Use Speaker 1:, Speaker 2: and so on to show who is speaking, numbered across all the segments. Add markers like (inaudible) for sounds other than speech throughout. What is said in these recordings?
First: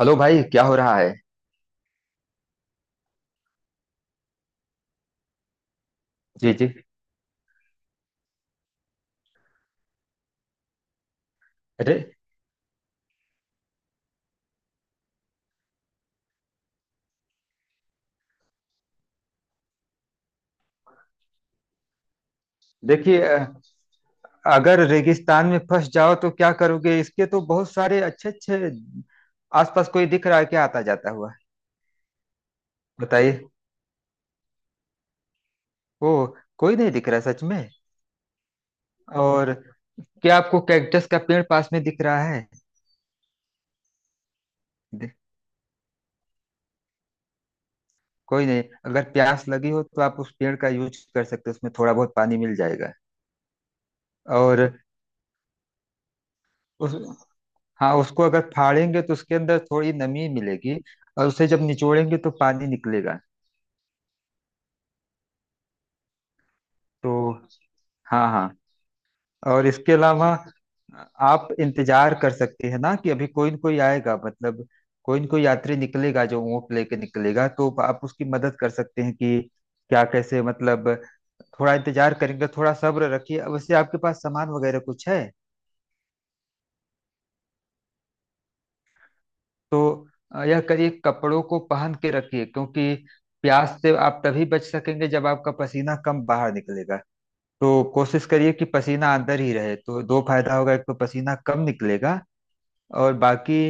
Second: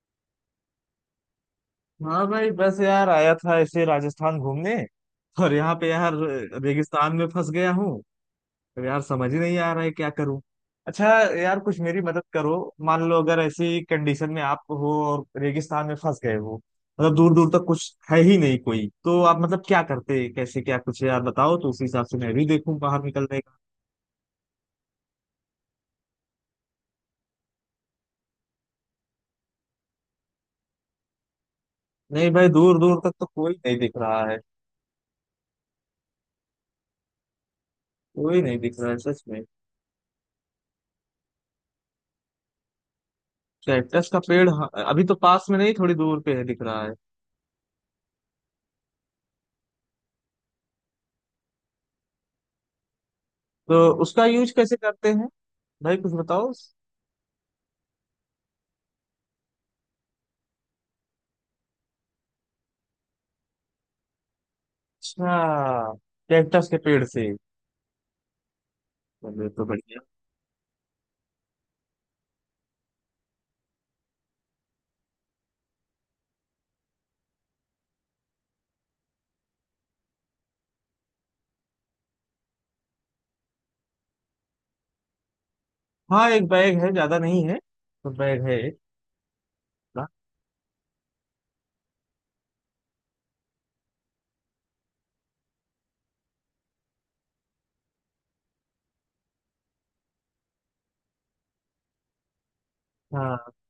Speaker 1: Hello भाई, क्या हो रहा है?
Speaker 2: हाँ भाई, बस यार आया था ऐसे राजस्थान घूमने। और यहाँ पे यार
Speaker 1: जी, जी।
Speaker 2: रेगिस्तान में फंस गया हूँ। अब यार समझ ही नहीं आ रहा है क्या करूँ। अच्छा, यार कुछ
Speaker 1: अरे,
Speaker 2: मेरी मदद करो। मान लो अगर ऐसी कंडीशन में आप हो और रेगिस्तान में फंस गए हो, मतलब दूर दूर तक कुछ है ही नहीं कोई, तो आप मतलब क्या करते, कैसे, क्या कुछ यार बताओ तो उसी हिसाब से मैं भी देखूँ बाहर
Speaker 1: देखिए,
Speaker 2: निकलने का।
Speaker 1: अगर रेगिस्तान में फंस जाओ तो क्या करोगे? इसके तो बहुत सारे अच्छे अच्छे। आसपास कोई दिख रहा है क्या, आता जाता हुआ?
Speaker 2: नहीं भाई, दूर दूर तक तो
Speaker 1: बताइए।
Speaker 2: कोई नहीं दिख रहा है।
Speaker 1: ओ, कोई नहीं दिख रहा सच में?
Speaker 2: कोई नहीं दिख रहा है सच में।
Speaker 1: और क्या आपको कैक्टस का पेड़ पास में दिख रहा है?
Speaker 2: कैक्टस का पेड़, हाँ, अभी तो
Speaker 1: दे-
Speaker 2: पास में नहीं, थोड़ी दूर पे है, दिख रहा है।
Speaker 1: कोई नहीं, अगर प्यास लगी हो तो आप उस पेड़ का यूज कर सकते हो, उसमें थोड़ा बहुत पानी मिल जाएगा।
Speaker 2: तो उसका यूज
Speaker 1: और
Speaker 2: कैसे करते हैं? भाई कुछ बताओ।
Speaker 1: उस हाँ, उसको अगर फाड़ेंगे तो उसके अंदर थोड़ी नमी मिलेगी और उसे जब निचोड़ेंगे तो पानी निकलेगा।
Speaker 2: अच्छा, कैक्टस के पेड़ से।
Speaker 1: तो हाँ, हाँ।
Speaker 2: चलो तो
Speaker 1: और इसके
Speaker 2: बढ़िया।
Speaker 1: अलावा आप इंतजार कर सकते हैं ना कि अभी कोई न कोई आएगा, मतलब कोई न कोई यात्री निकलेगा जो ऊँट लेके निकलेगा तो आप उसकी मदद कर सकते हैं कि क्या कैसे, मतलब थोड़ा इंतजार करेंगे, थोड़ा सब्र रखिए। अब वैसे आपके पास सामान वगैरह कुछ है
Speaker 2: हाँ, एक बैग है, ज्यादा नहीं है, तो बैग है एक
Speaker 1: तो
Speaker 2: बड़ा।
Speaker 1: यह करिए, कपड़ों को पहन के रखिए, क्योंकि प्यास से आप तभी बच सकेंगे जब आपका पसीना कम बाहर निकलेगा। तो कोशिश करिए कि पसीना अंदर ही रहे, तो दो फायदा होगा, एक तो पसीना कम निकलेगा और
Speaker 2: हाँ,
Speaker 1: बाकी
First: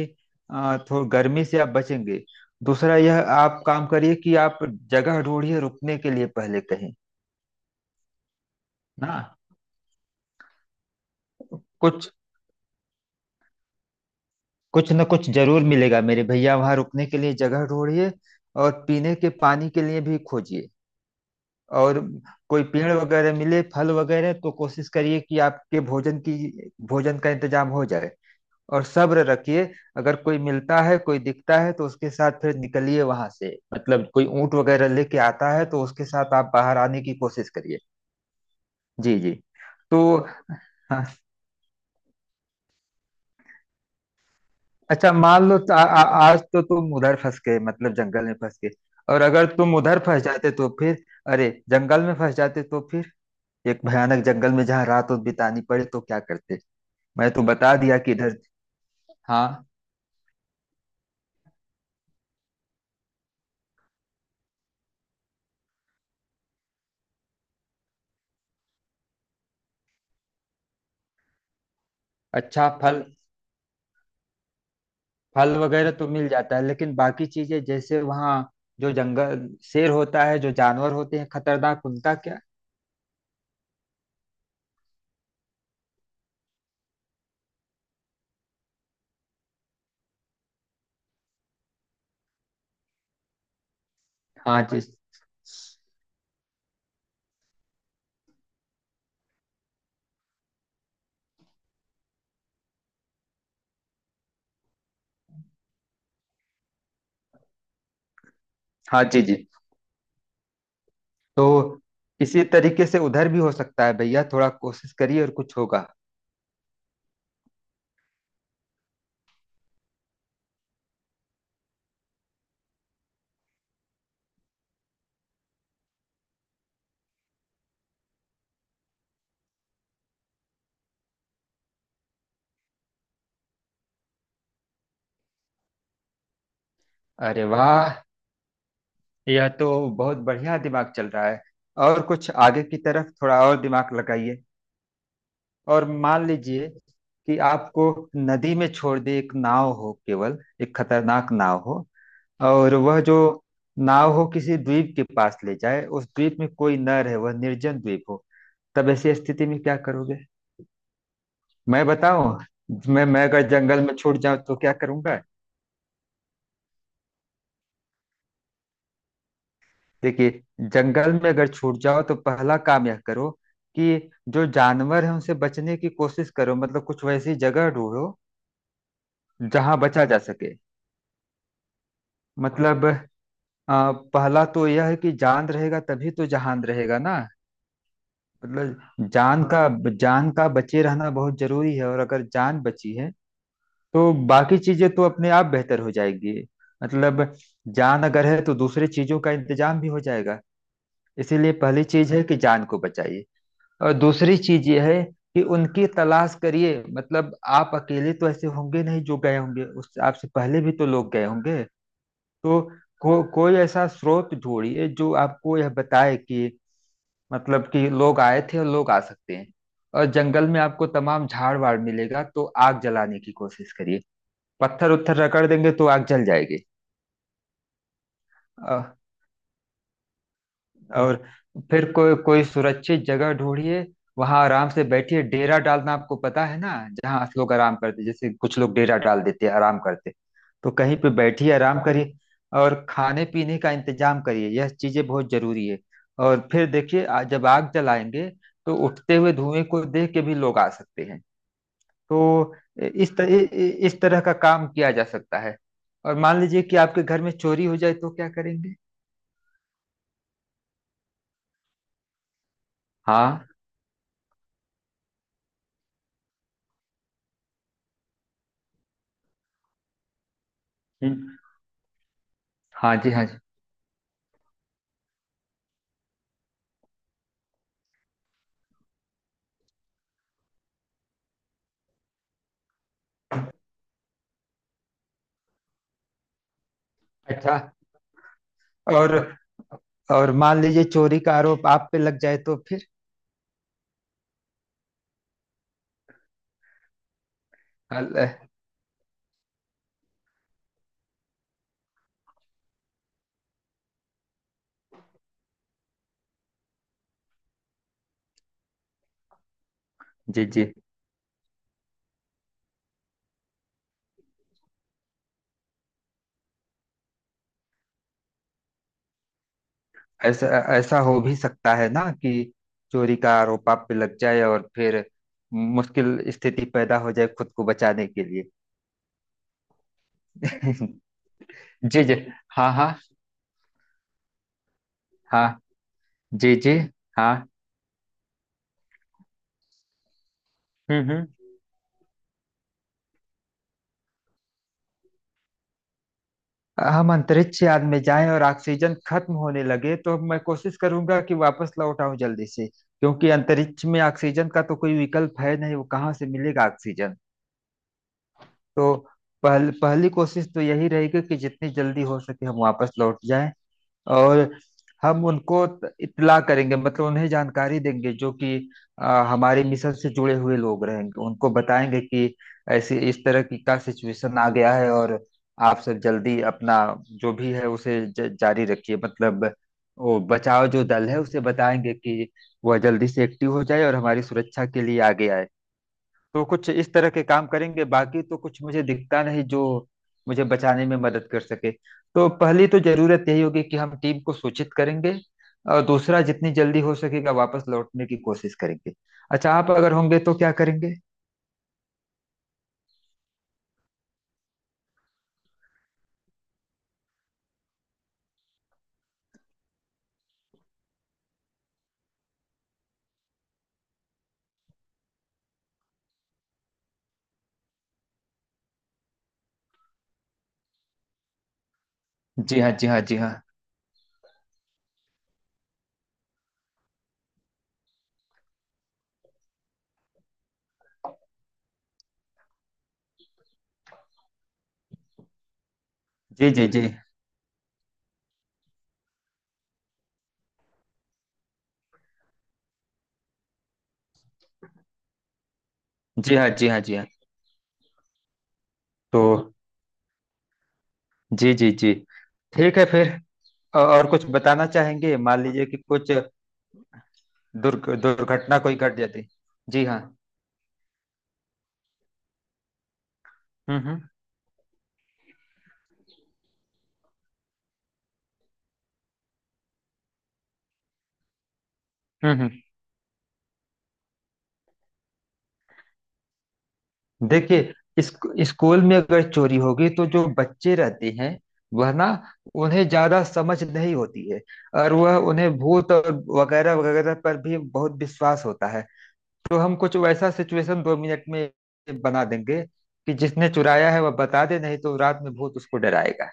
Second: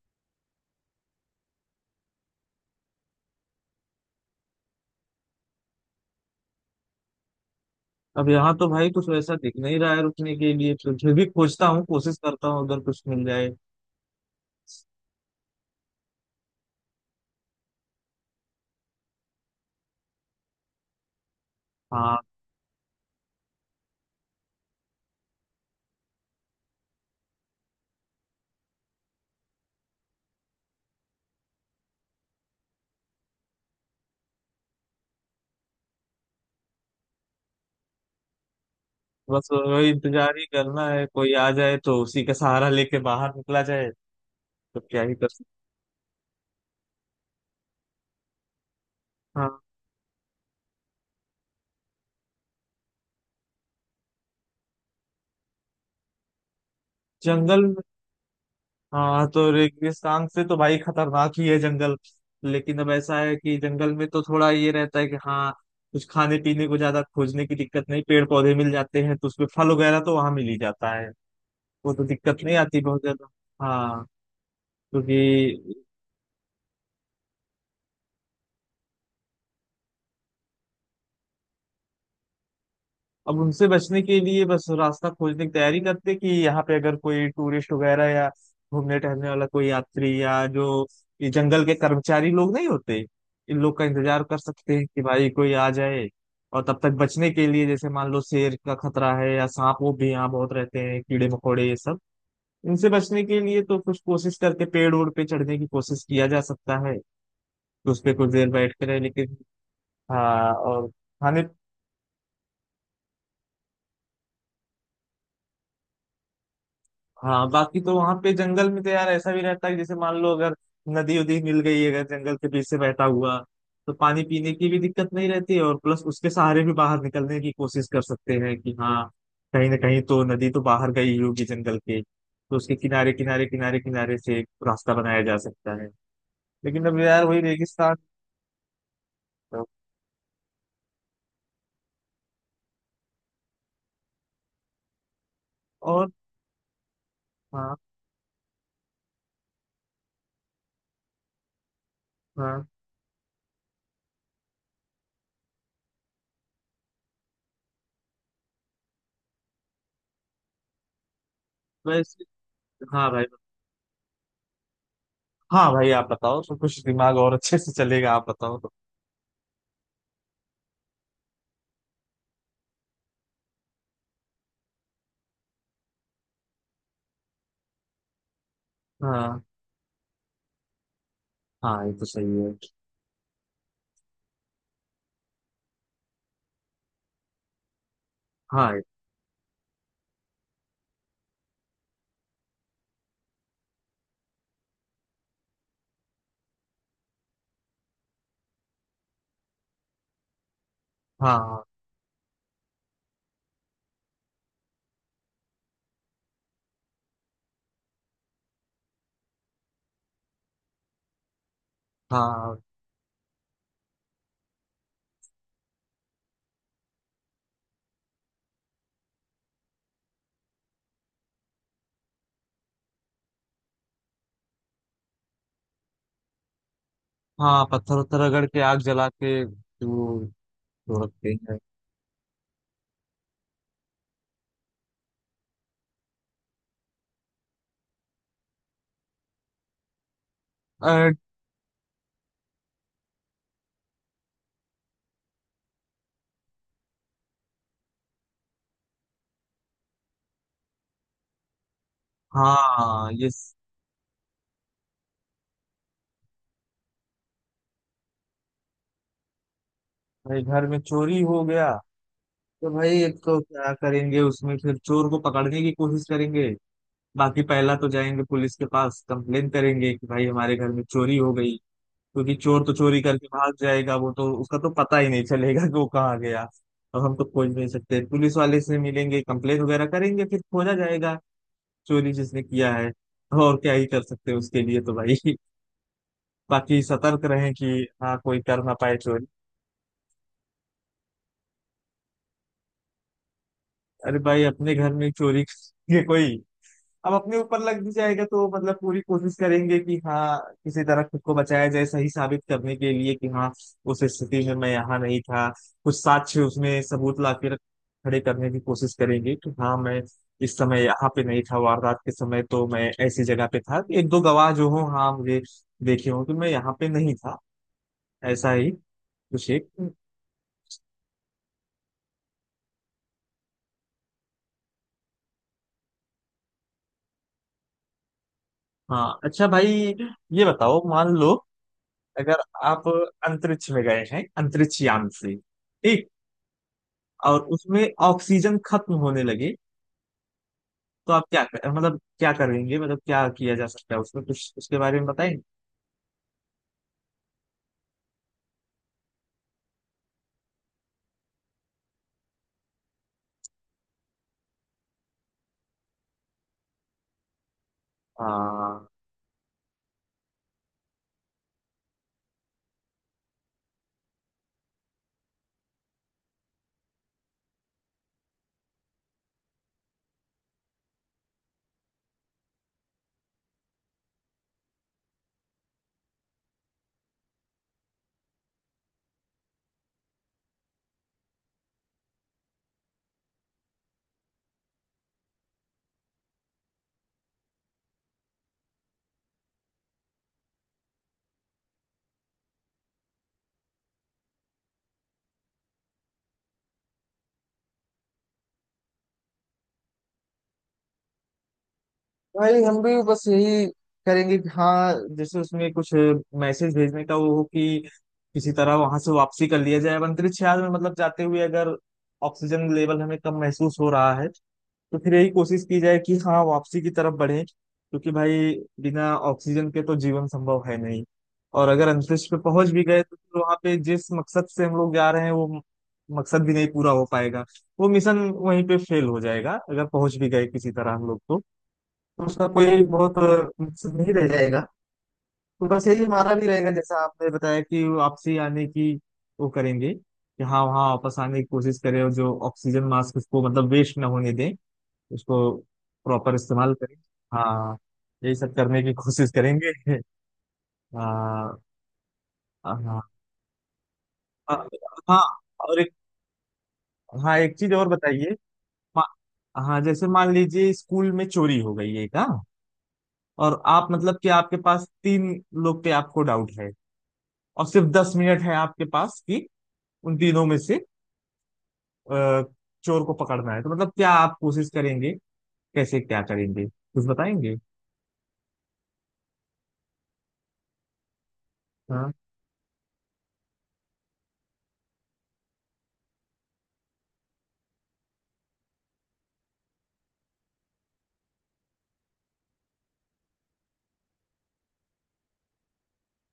Speaker 1: थोड़ा गर्मी से आप बचेंगे। दूसरा यह आप काम करिए कि आप जगह ढूंढिए रुकने के लिए पहले कहीं,
Speaker 2: अब यहाँ तो भाई कुछ
Speaker 1: ना
Speaker 2: वैसा दिख नहीं रहा है रुकने के लिए, तो फिर भी खोजता हूँ,
Speaker 1: कुछ
Speaker 2: कोशिश करता हूँ अगर कुछ मिल जाए।
Speaker 1: कुछ न कुछ जरूर मिलेगा मेरे भैया, वहां रुकने के लिए जगह ढूंढिए और पीने के पानी के लिए भी खोजिए। और
Speaker 2: हाँ,
Speaker 1: कोई पेड़ वगैरह मिले, फल वगैरह, तो कोशिश करिए कि आपके भोजन का इंतजाम हो जाए। और सब्र रखिए। अगर कोई मिलता है, कोई दिखता है, तो उसके साथ फिर निकलिए वहां से, मतलब कोई ऊंट वगैरह लेके आता है तो उसके साथ आप बाहर आने की कोशिश करिए। जी, जी।
Speaker 2: बस वही
Speaker 1: तो
Speaker 2: इंतजार ही करना
Speaker 1: हाँ।
Speaker 2: है, कोई आ जाए तो उसी का सहारा लेके बाहर निकला जाए। तो क्या
Speaker 1: अच्छा,
Speaker 2: ही कर
Speaker 1: मान
Speaker 2: सकते।
Speaker 1: लो तो आ, आ, आज तो तुम उधर फंस गए, मतलब जंगल में फंस गए। और अगर
Speaker 2: हाँ,
Speaker 1: तुम उधर फंस जाते तो फिर, अरे, जंगल में फंस जाते तो फिर, एक भयानक जंगल में जहाँ रात उत बितानी पड़े, तो क्या करते? मैं तो
Speaker 2: जंगल।
Speaker 1: बता दिया कि इधर।
Speaker 2: हाँ,
Speaker 1: हाँ,
Speaker 2: तो रेगिस्तान से तो भाई खतरनाक ही है जंगल। लेकिन अब ऐसा है कि जंगल में तो थोड़ा ये रहता है कि हाँ, कुछ खाने पीने को ज्यादा खोजने की दिक्कत नहीं, पेड़ पौधे मिल जाते हैं, तो उसमें फल वगैरह तो वहां मिल ही जाता है। वो तो दिक्कत नहीं
Speaker 1: अच्छा।
Speaker 2: आती बहुत
Speaker 1: फल
Speaker 2: ज्यादा। हाँ,
Speaker 1: फल
Speaker 2: क्योंकि
Speaker 1: वगैरह तो मिल जाता है, लेकिन बाकी चीजें जैसे वहाँ जो जंगल शेर होता है, जो जानवर होते हैं खतरनाक, उनका क्या?
Speaker 2: अब उनसे बचने के लिए बस रास्ता खोजने की तैयारी करते कि यहाँ पे अगर कोई टूरिस्ट वगैरह या घूमने टहलने वाला कोई यात्री, या जो ये जंगल के कर्मचारी लोग नहीं होते, इन लोग का इंतजार कर
Speaker 1: हाँ
Speaker 2: सकते
Speaker 1: जी,
Speaker 2: हैं कि भाई कोई आ जाए। और तब तक बचने के लिए जैसे मान लो शेर का खतरा है या सांप, वो भी यहाँ बहुत रहते हैं, कीड़े मकोड़े ये सब, इनसे बचने के लिए तो कुछ कोशिश करके पेड़ ओड़ पे चढ़ने की कोशिश किया जा सकता है। तो उस पे कुछ देर बैठ कर है।
Speaker 1: हाँ जी,
Speaker 2: लेकिन
Speaker 1: जी।
Speaker 2: हाँ, और खाने,
Speaker 1: तो इसी तरीके से उधर भी हो सकता है भैया, थोड़ा कोशिश करिए और कुछ होगा।
Speaker 2: हाँ बाकी तो वहां पे जंगल में तो यार ऐसा भी रहता है कि जैसे मान लो, अगर नदी उदी मिल गई अगर जंगल के बीच से बहता हुआ, तो पानी पीने की भी दिक्कत नहीं रहती, और प्लस उसके सहारे भी बाहर निकलने की कोशिश कर सकते हैं कि हाँ, कहीं ना कहीं तो नदी तो बाहर गई ही होगी जंगल के, तो उसके किनारे किनारे किनारे किनारे से एक रास्ता बनाया जा सकता है। लेकिन अब यार वही
Speaker 1: अरे
Speaker 2: रेगिस्तान।
Speaker 1: वाह, यह
Speaker 2: तो-
Speaker 1: तो बहुत बढ़िया, दिमाग चल रहा है। और कुछ आगे की तरफ थोड़ा और दिमाग लगाइए। और
Speaker 2: और
Speaker 1: मान लीजिए कि
Speaker 2: हाँ
Speaker 1: आपको नदी में छोड़ दे, एक नाव हो, केवल एक खतरनाक नाव हो,
Speaker 2: हाँ,
Speaker 1: और वह जो नाव हो किसी द्वीप के पास ले जाए, उस द्वीप में कोई न रहे, वह निर्जन द्वीप हो। तब ऐसी स्थिति में क्या करोगे? मैं
Speaker 2: वैसे
Speaker 1: बताऊं, मैं
Speaker 2: हाँ
Speaker 1: मैं
Speaker 2: भाई।
Speaker 1: अगर जंगल में छूट जाऊं तो क्या करूंगा।
Speaker 2: हाँ भाई आप बताओ तो कुछ दिमाग और अच्छे से चलेगा, आप बताओ तो।
Speaker 1: देखिए, जंगल में अगर छूट जाओ तो पहला काम यह करो कि जो जानवर है उनसे बचने की कोशिश करो, मतलब कुछ वैसी जगह ढूंढो
Speaker 2: हाँ
Speaker 1: जहां बचा जा सके।
Speaker 2: हाँ, ये तो सही है।
Speaker 1: मतलब पहला तो यह है कि जान रहेगा तभी तो जहान रहेगा ना।
Speaker 2: हाँ
Speaker 1: मतलब जान का बचे रहना बहुत जरूरी है, और अगर जान बची है तो बाकी चीजें तो अपने आप बेहतर हो जाएगी। मतलब जान अगर है तो दूसरी चीजों का इंतजाम भी हो जाएगा। इसीलिए
Speaker 2: हाँ।
Speaker 1: पहली चीज है कि जान को बचाइए। और दूसरी चीज ये है कि उनकी तलाश करिए, मतलब आप अकेले तो ऐसे होंगे नहीं, जो गए होंगे उस आपसे पहले भी तो लोग गए होंगे।
Speaker 2: हाँ
Speaker 1: तो कोई ऐसा स्रोत ढूंढिए जो आपको यह बताए कि, मतलब कि लोग आए थे और लोग आ सकते हैं। और जंगल में आपको तमाम झाड़ वाड़ मिलेगा तो आग जलाने की कोशिश करिए, पत्थर उत्थर रगड़ देंगे तो आग जल जाएगी।
Speaker 2: हाँ, पत्थर उत्थर रगड़ के आग
Speaker 1: अ,
Speaker 2: जला के वो तो
Speaker 1: और
Speaker 2: रखते हैं।
Speaker 1: फिर कोई, कोई सुरक्षित जगह ढूंढिए, वहां आराम से बैठिए। डेरा डालना आपको पता है ना, जहाँ लोग आराम करते, जैसे कुछ लोग डेरा डाल देते हैं आराम करते। तो कहीं पे
Speaker 2: अ,
Speaker 1: बैठिए आराम करिए, और खाने पीने का इंतजाम करिए, यह चीजें बहुत जरूरी है। और फिर देखिए जब आग जलाएंगे तो उठते हुए धुएं को देख के भी लोग आ सकते हैं। तो
Speaker 2: हाँ
Speaker 1: इस
Speaker 2: ये
Speaker 1: तरह, इस तरह का काम किया जा सकता है। और मान लीजिए कि आपके घर में चोरी हो जाए तो क्या करेंगे?
Speaker 2: भाई घर में चोरी हो गया तो भाई एक तो
Speaker 1: हाँ।
Speaker 2: क्या करेंगे उसमें, फिर चोर को पकड़ने की कोशिश करेंगे। बाकी पहला तो जाएंगे पुलिस के पास, कंप्लेन करेंगे कि भाई हमारे घर में चोरी हो
Speaker 1: हम्म।
Speaker 2: गई। क्योंकि चोर तो
Speaker 1: हाँ
Speaker 2: चोरी
Speaker 1: जी, हाँ
Speaker 2: करके
Speaker 1: जी।
Speaker 2: भाग जाएगा, वो तो उसका तो पता ही नहीं चलेगा कि वो कहाँ गया। अब हम तो खोज नहीं सकते, पुलिस वाले से मिलेंगे, कंप्लेन वगैरह करेंगे, फिर खोजा जाएगा चोरी जिसने किया है। तो और क्या ही कर सकते हैं उसके लिए तो भाई (laughs) बाकी सतर्क रहें
Speaker 1: अच्छा।
Speaker 2: कि हाँ, कोई कर ना पाए
Speaker 1: और
Speaker 2: चोरी।
Speaker 1: और मान लीजिए चोरी का आरोप आप पे लग जाए, तो फिर?
Speaker 2: अरे भाई, अपने घर में चोरी करेंगे कोई? अब अपने ऊपर लग भी जाएगा
Speaker 1: अल-
Speaker 2: तो मतलब पूरी कोशिश करेंगे कि हाँ, किसी तरह खुद को बचाया जाए, सही साबित करने के लिए कि हाँ, उस स्थिति में मैं यहाँ नहीं था। कुछ साक्ष्य, उसमें सबूत ला के खड़े करने की कोशिश करेंगे कि हाँ मैं
Speaker 1: जी,
Speaker 2: इस
Speaker 1: जी।
Speaker 2: समय यहाँ पे नहीं था, वारदात के समय तो मैं ऐसी जगह पे था, एक दो गवाह जो हो, हाँ मुझे देखे हो कि मैं यहाँ पे नहीं था। ऐसा ही कुछ एक।
Speaker 1: ऐसा ऐसा हो भी सकता है ना कि चोरी का आरोप आप पे लग जाए और फिर मुश्किल स्थिति पैदा हो जाए खुद को बचाने के लिए।
Speaker 2: हाँ अच्छा भाई, ये बताओ, मान लो
Speaker 1: (laughs) जी, जी।
Speaker 2: अगर
Speaker 1: हाँ,
Speaker 2: आप
Speaker 1: हाँ,
Speaker 2: अंतरिक्ष में गए हैं, अंतरिक्ष यान से,
Speaker 1: हाँ।
Speaker 2: ठीक,
Speaker 1: जी, जी। हाँ।
Speaker 2: और उसमें ऑक्सीजन खत्म होने लगे
Speaker 1: हम्म,
Speaker 2: तो आप
Speaker 1: हम्म।
Speaker 2: क्या कर मतलब क्या करेंगे, मतलब क्या किया जा सकता है उसमें कुछ, उसके बारे में बताएं।
Speaker 1: हम अंतरिक्ष यान में जाएं और ऑक्सीजन खत्म होने लगे, तो मैं कोशिश करूंगा कि वापस लौट आऊं जल्दी से, क्योंकि अंतरिक्ष में ऑक्सीजन का तो कोई विकल्प है नहीं, वो कहाँ से मिलेगा ऑक्सीजन?
Speaker 2: हाँ
Speaker 1: तो पहली कोशिश तो यही रहेगी कि जितनी जल्दी हो सके हम वापस लौट जाएं। और हम उनको इत्तला करेंगे, मतलब उन्हें जानकारी देंगे, जो कि हमारे मिशन से जुड़े हुए लोग रहेंगे, उनको बताएंगे कि ऐसे इस तरह की का सिचुएशन आ गया है, और आप सब जल्दी अपना जो भी है उसे जारी रखिए, मतलब वो बचाव जो दल है उसे बताएंगे कि वह जल्दी से एक्टिव हो जाए और हमारी सुरक्षा के लिए आगे आए। तो कुछ इस तरह के काम करेंगे, बाकी तो कुछ मुझे दिखता नहीं जो मुझे बचाने में मदद कर सके। तो पहली तो जरूरत यही होगी कि हम टीम को सूचित करेंगे, और दूसरा जितनी जल्दी हो सकेगा वापस लौटने की कोशिश करेंगे। अच्छा, आप अगर होंगे तो क्या करेंगे?
Speaker 2: भाई, हम भी बस यही करेंगे कि हाँ, जैसे उसमें कुछ मैसेज भेजने का वो हो, कि किसी तरह वहां से वापसी कर लिया जाए। अब अंतरिक्ष यान में मतलब जाते हुए अगर ऑक्सीजन लेवल हमें कम महसूस हो रहा है तो फिर यही कोशिश की जाए कि हाँ, वापसी की तरफ बढ़े। क्योंकि भाई बिना ऑक्सीजन के तो जीवन संभव है नहीं। और अगर अंतरिक्ष पे
Speaker 1: जी
Speaker 2: पहुंच
Speaker 1: हाँ,
Speaker 2: भी
Speaker 1: जी हाँ,
Speaker 2: गए तो
Speaker 1: जी हाँ।
Speaker 2: फिर वहां पे जिस मकसद से हम लोग जा रहे हैं वो मकसद भी नहीं पूरा हो पाएगा। वो मिशन वहीं पे फेल हो जाएगा। अगर पहुंच भी गए किसी तरह हम लोग तो उसका कोई बहुत मकसद नहीं रह जाएगा। तो बस यही हमारा भी
Speaker 1: जी, जी,
Speaker 2: रहेगा
Speaker 1: जी।
Speaker 2: जैसा आपने बताया कि वापसी आने की, वो करेंगे कि हाँ वहाँ वापस आने की कोशिश करें। और जो ऑक्सीजन मास्क उसको, मतलब वेस्ट ना होने दें, उसको प्रॉपर
Speaker 1: जी हाँ, जी
Speaker 2: इस्तेमाल
Speaker 1: हाँ, जी
Speaker 2: करें।
Speaker 1: हाँ।
Speaker 2: हाँ, यही सब करने की
Speaker 1: तो
Speaker 2: कोशिश करेंगे (laughs)
Speaker 1: जी,
Speaker 2: हाँ
Speaker 1: जी, जी।
Speaker 2: हाँ
Speaker 1: ठीक है
Speaker 2: हाँ
Speaker 1: फिर, और कुछ बताना चाहेंगे,
Speaker 2: हाँ,
Speaker 1: मान लीजिए कि
Speaker 2: और एक,
Speaker 1: कुछ
Speaker 2: हाँ एक चीज और बताइए।
Speaker 1: दुर्घटना कोई घट
Speaker 2: मा-
Speaker 1: जाती?
Speaker 2: हाँ,
Speaker 1: जी हाँ।
Speaker 2: जैसे मान लीजिए स्कूल में चोरी हो गई एक, हाँ, और
Speaker 1: हम्म,
Speaker 2: आप
Speaker 1: हम्म।
Speaker 2: मतलब कि आपके पास तीन लोग पे आपको डाउट है, और सिर्फ 10 मिनट है आपके पास कि उन तीनों में से
Speaker 1: हम्म,
Speaker 2: अ, चोर को पकड़ना है, तो मतलब क्या आप कोशिश करेंगे, कैसे क्या करेंगे, कुछ बताएंगे।
Speaker 1: देखिए, स्कूल में अगर चोरी होगी, तो जो बच्चे रहते हैं वह ना,
Speaker 2: हाँ।
Speaker 1: उन्हें ज्यादा समझ नहीं होती है, और वह, उन्हें भूत और वगैरह वगैरह पर भी बहुत विश्वास होता है। तो हम कुछ वैसा सिचुएशन 2 मिनट में बना देंगे कि जिसने चुराया है वह बता दे, नहीं तो रात में भूत उसको डराएगा।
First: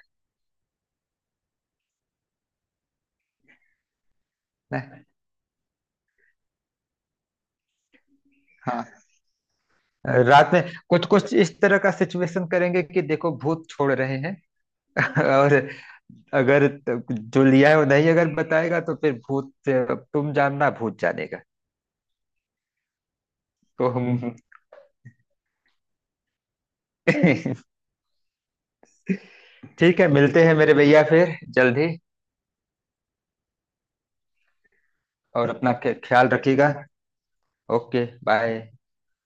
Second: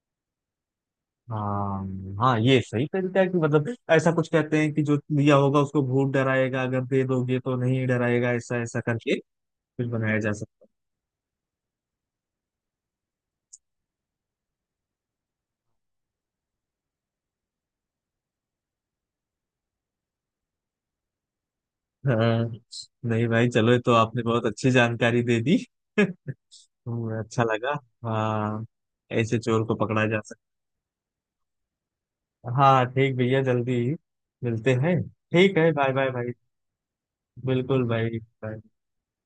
Speaker 2: हाँ हाँ, ये सही तरीका है कि मतलब ऐसा कुछ कहते हैं कि
Speaker 1: ना?
Speaker 2: जो दिया होगा उसको भूत डराएगा, अगर दे दोगे तो नहीं डराएगा, ऐसा ऐसा
Speaker 1: हाँ,
Speaker 2: करके कुछ बनाया जा
Speaker 1: रात में
Speaker 2: सकता
Speaker 1: कुछ कुछ इस तरह का सिचुएशन करेंगे कि देखो भूत छोड़ रहे हैं, और अगर जो लिया है वो नहीं अगर बताएगा तो फिर भूत, तुम जानना भूत जानेगा।
Speaker 2: है। हाँ, नहीं भाई चलो ये
Speaker 1: तो
Speaker 2: तो
Speaker 1: हम
Speaker 2: आपने बहुत अच्छी जानकारी दे दी (laughs) अच्छा लगा।
Speaker 1: (laughs)
Speaker 2: हाँ ऐसे चोर को
Speaker 1: ठीक
Speaker 2: पकड़ा
Speaker 1: है,
Speaker 2: जा
Speaker 1: मिलते
Speaker 2: सकता
Speaker 1: हैं मेरे भैया फिर जल्दी,
Speaker 2: है। हाँ ठीक भैया, जल्दी मिलते हैं।
Speaker 1: और
Speaker 2: ठीक है,
Speaker 1: अपना
Speaker 2: बाय बाय
Speaker 1: ख्याल
Speaker 2: भाई।
Speaker 1: रखिएगा।
Speaker 2: बिल्कुल
Speaker 1: ओके,
Speaker 2: भाई,
Speaker 1: बाय।
Speaker 2: bye।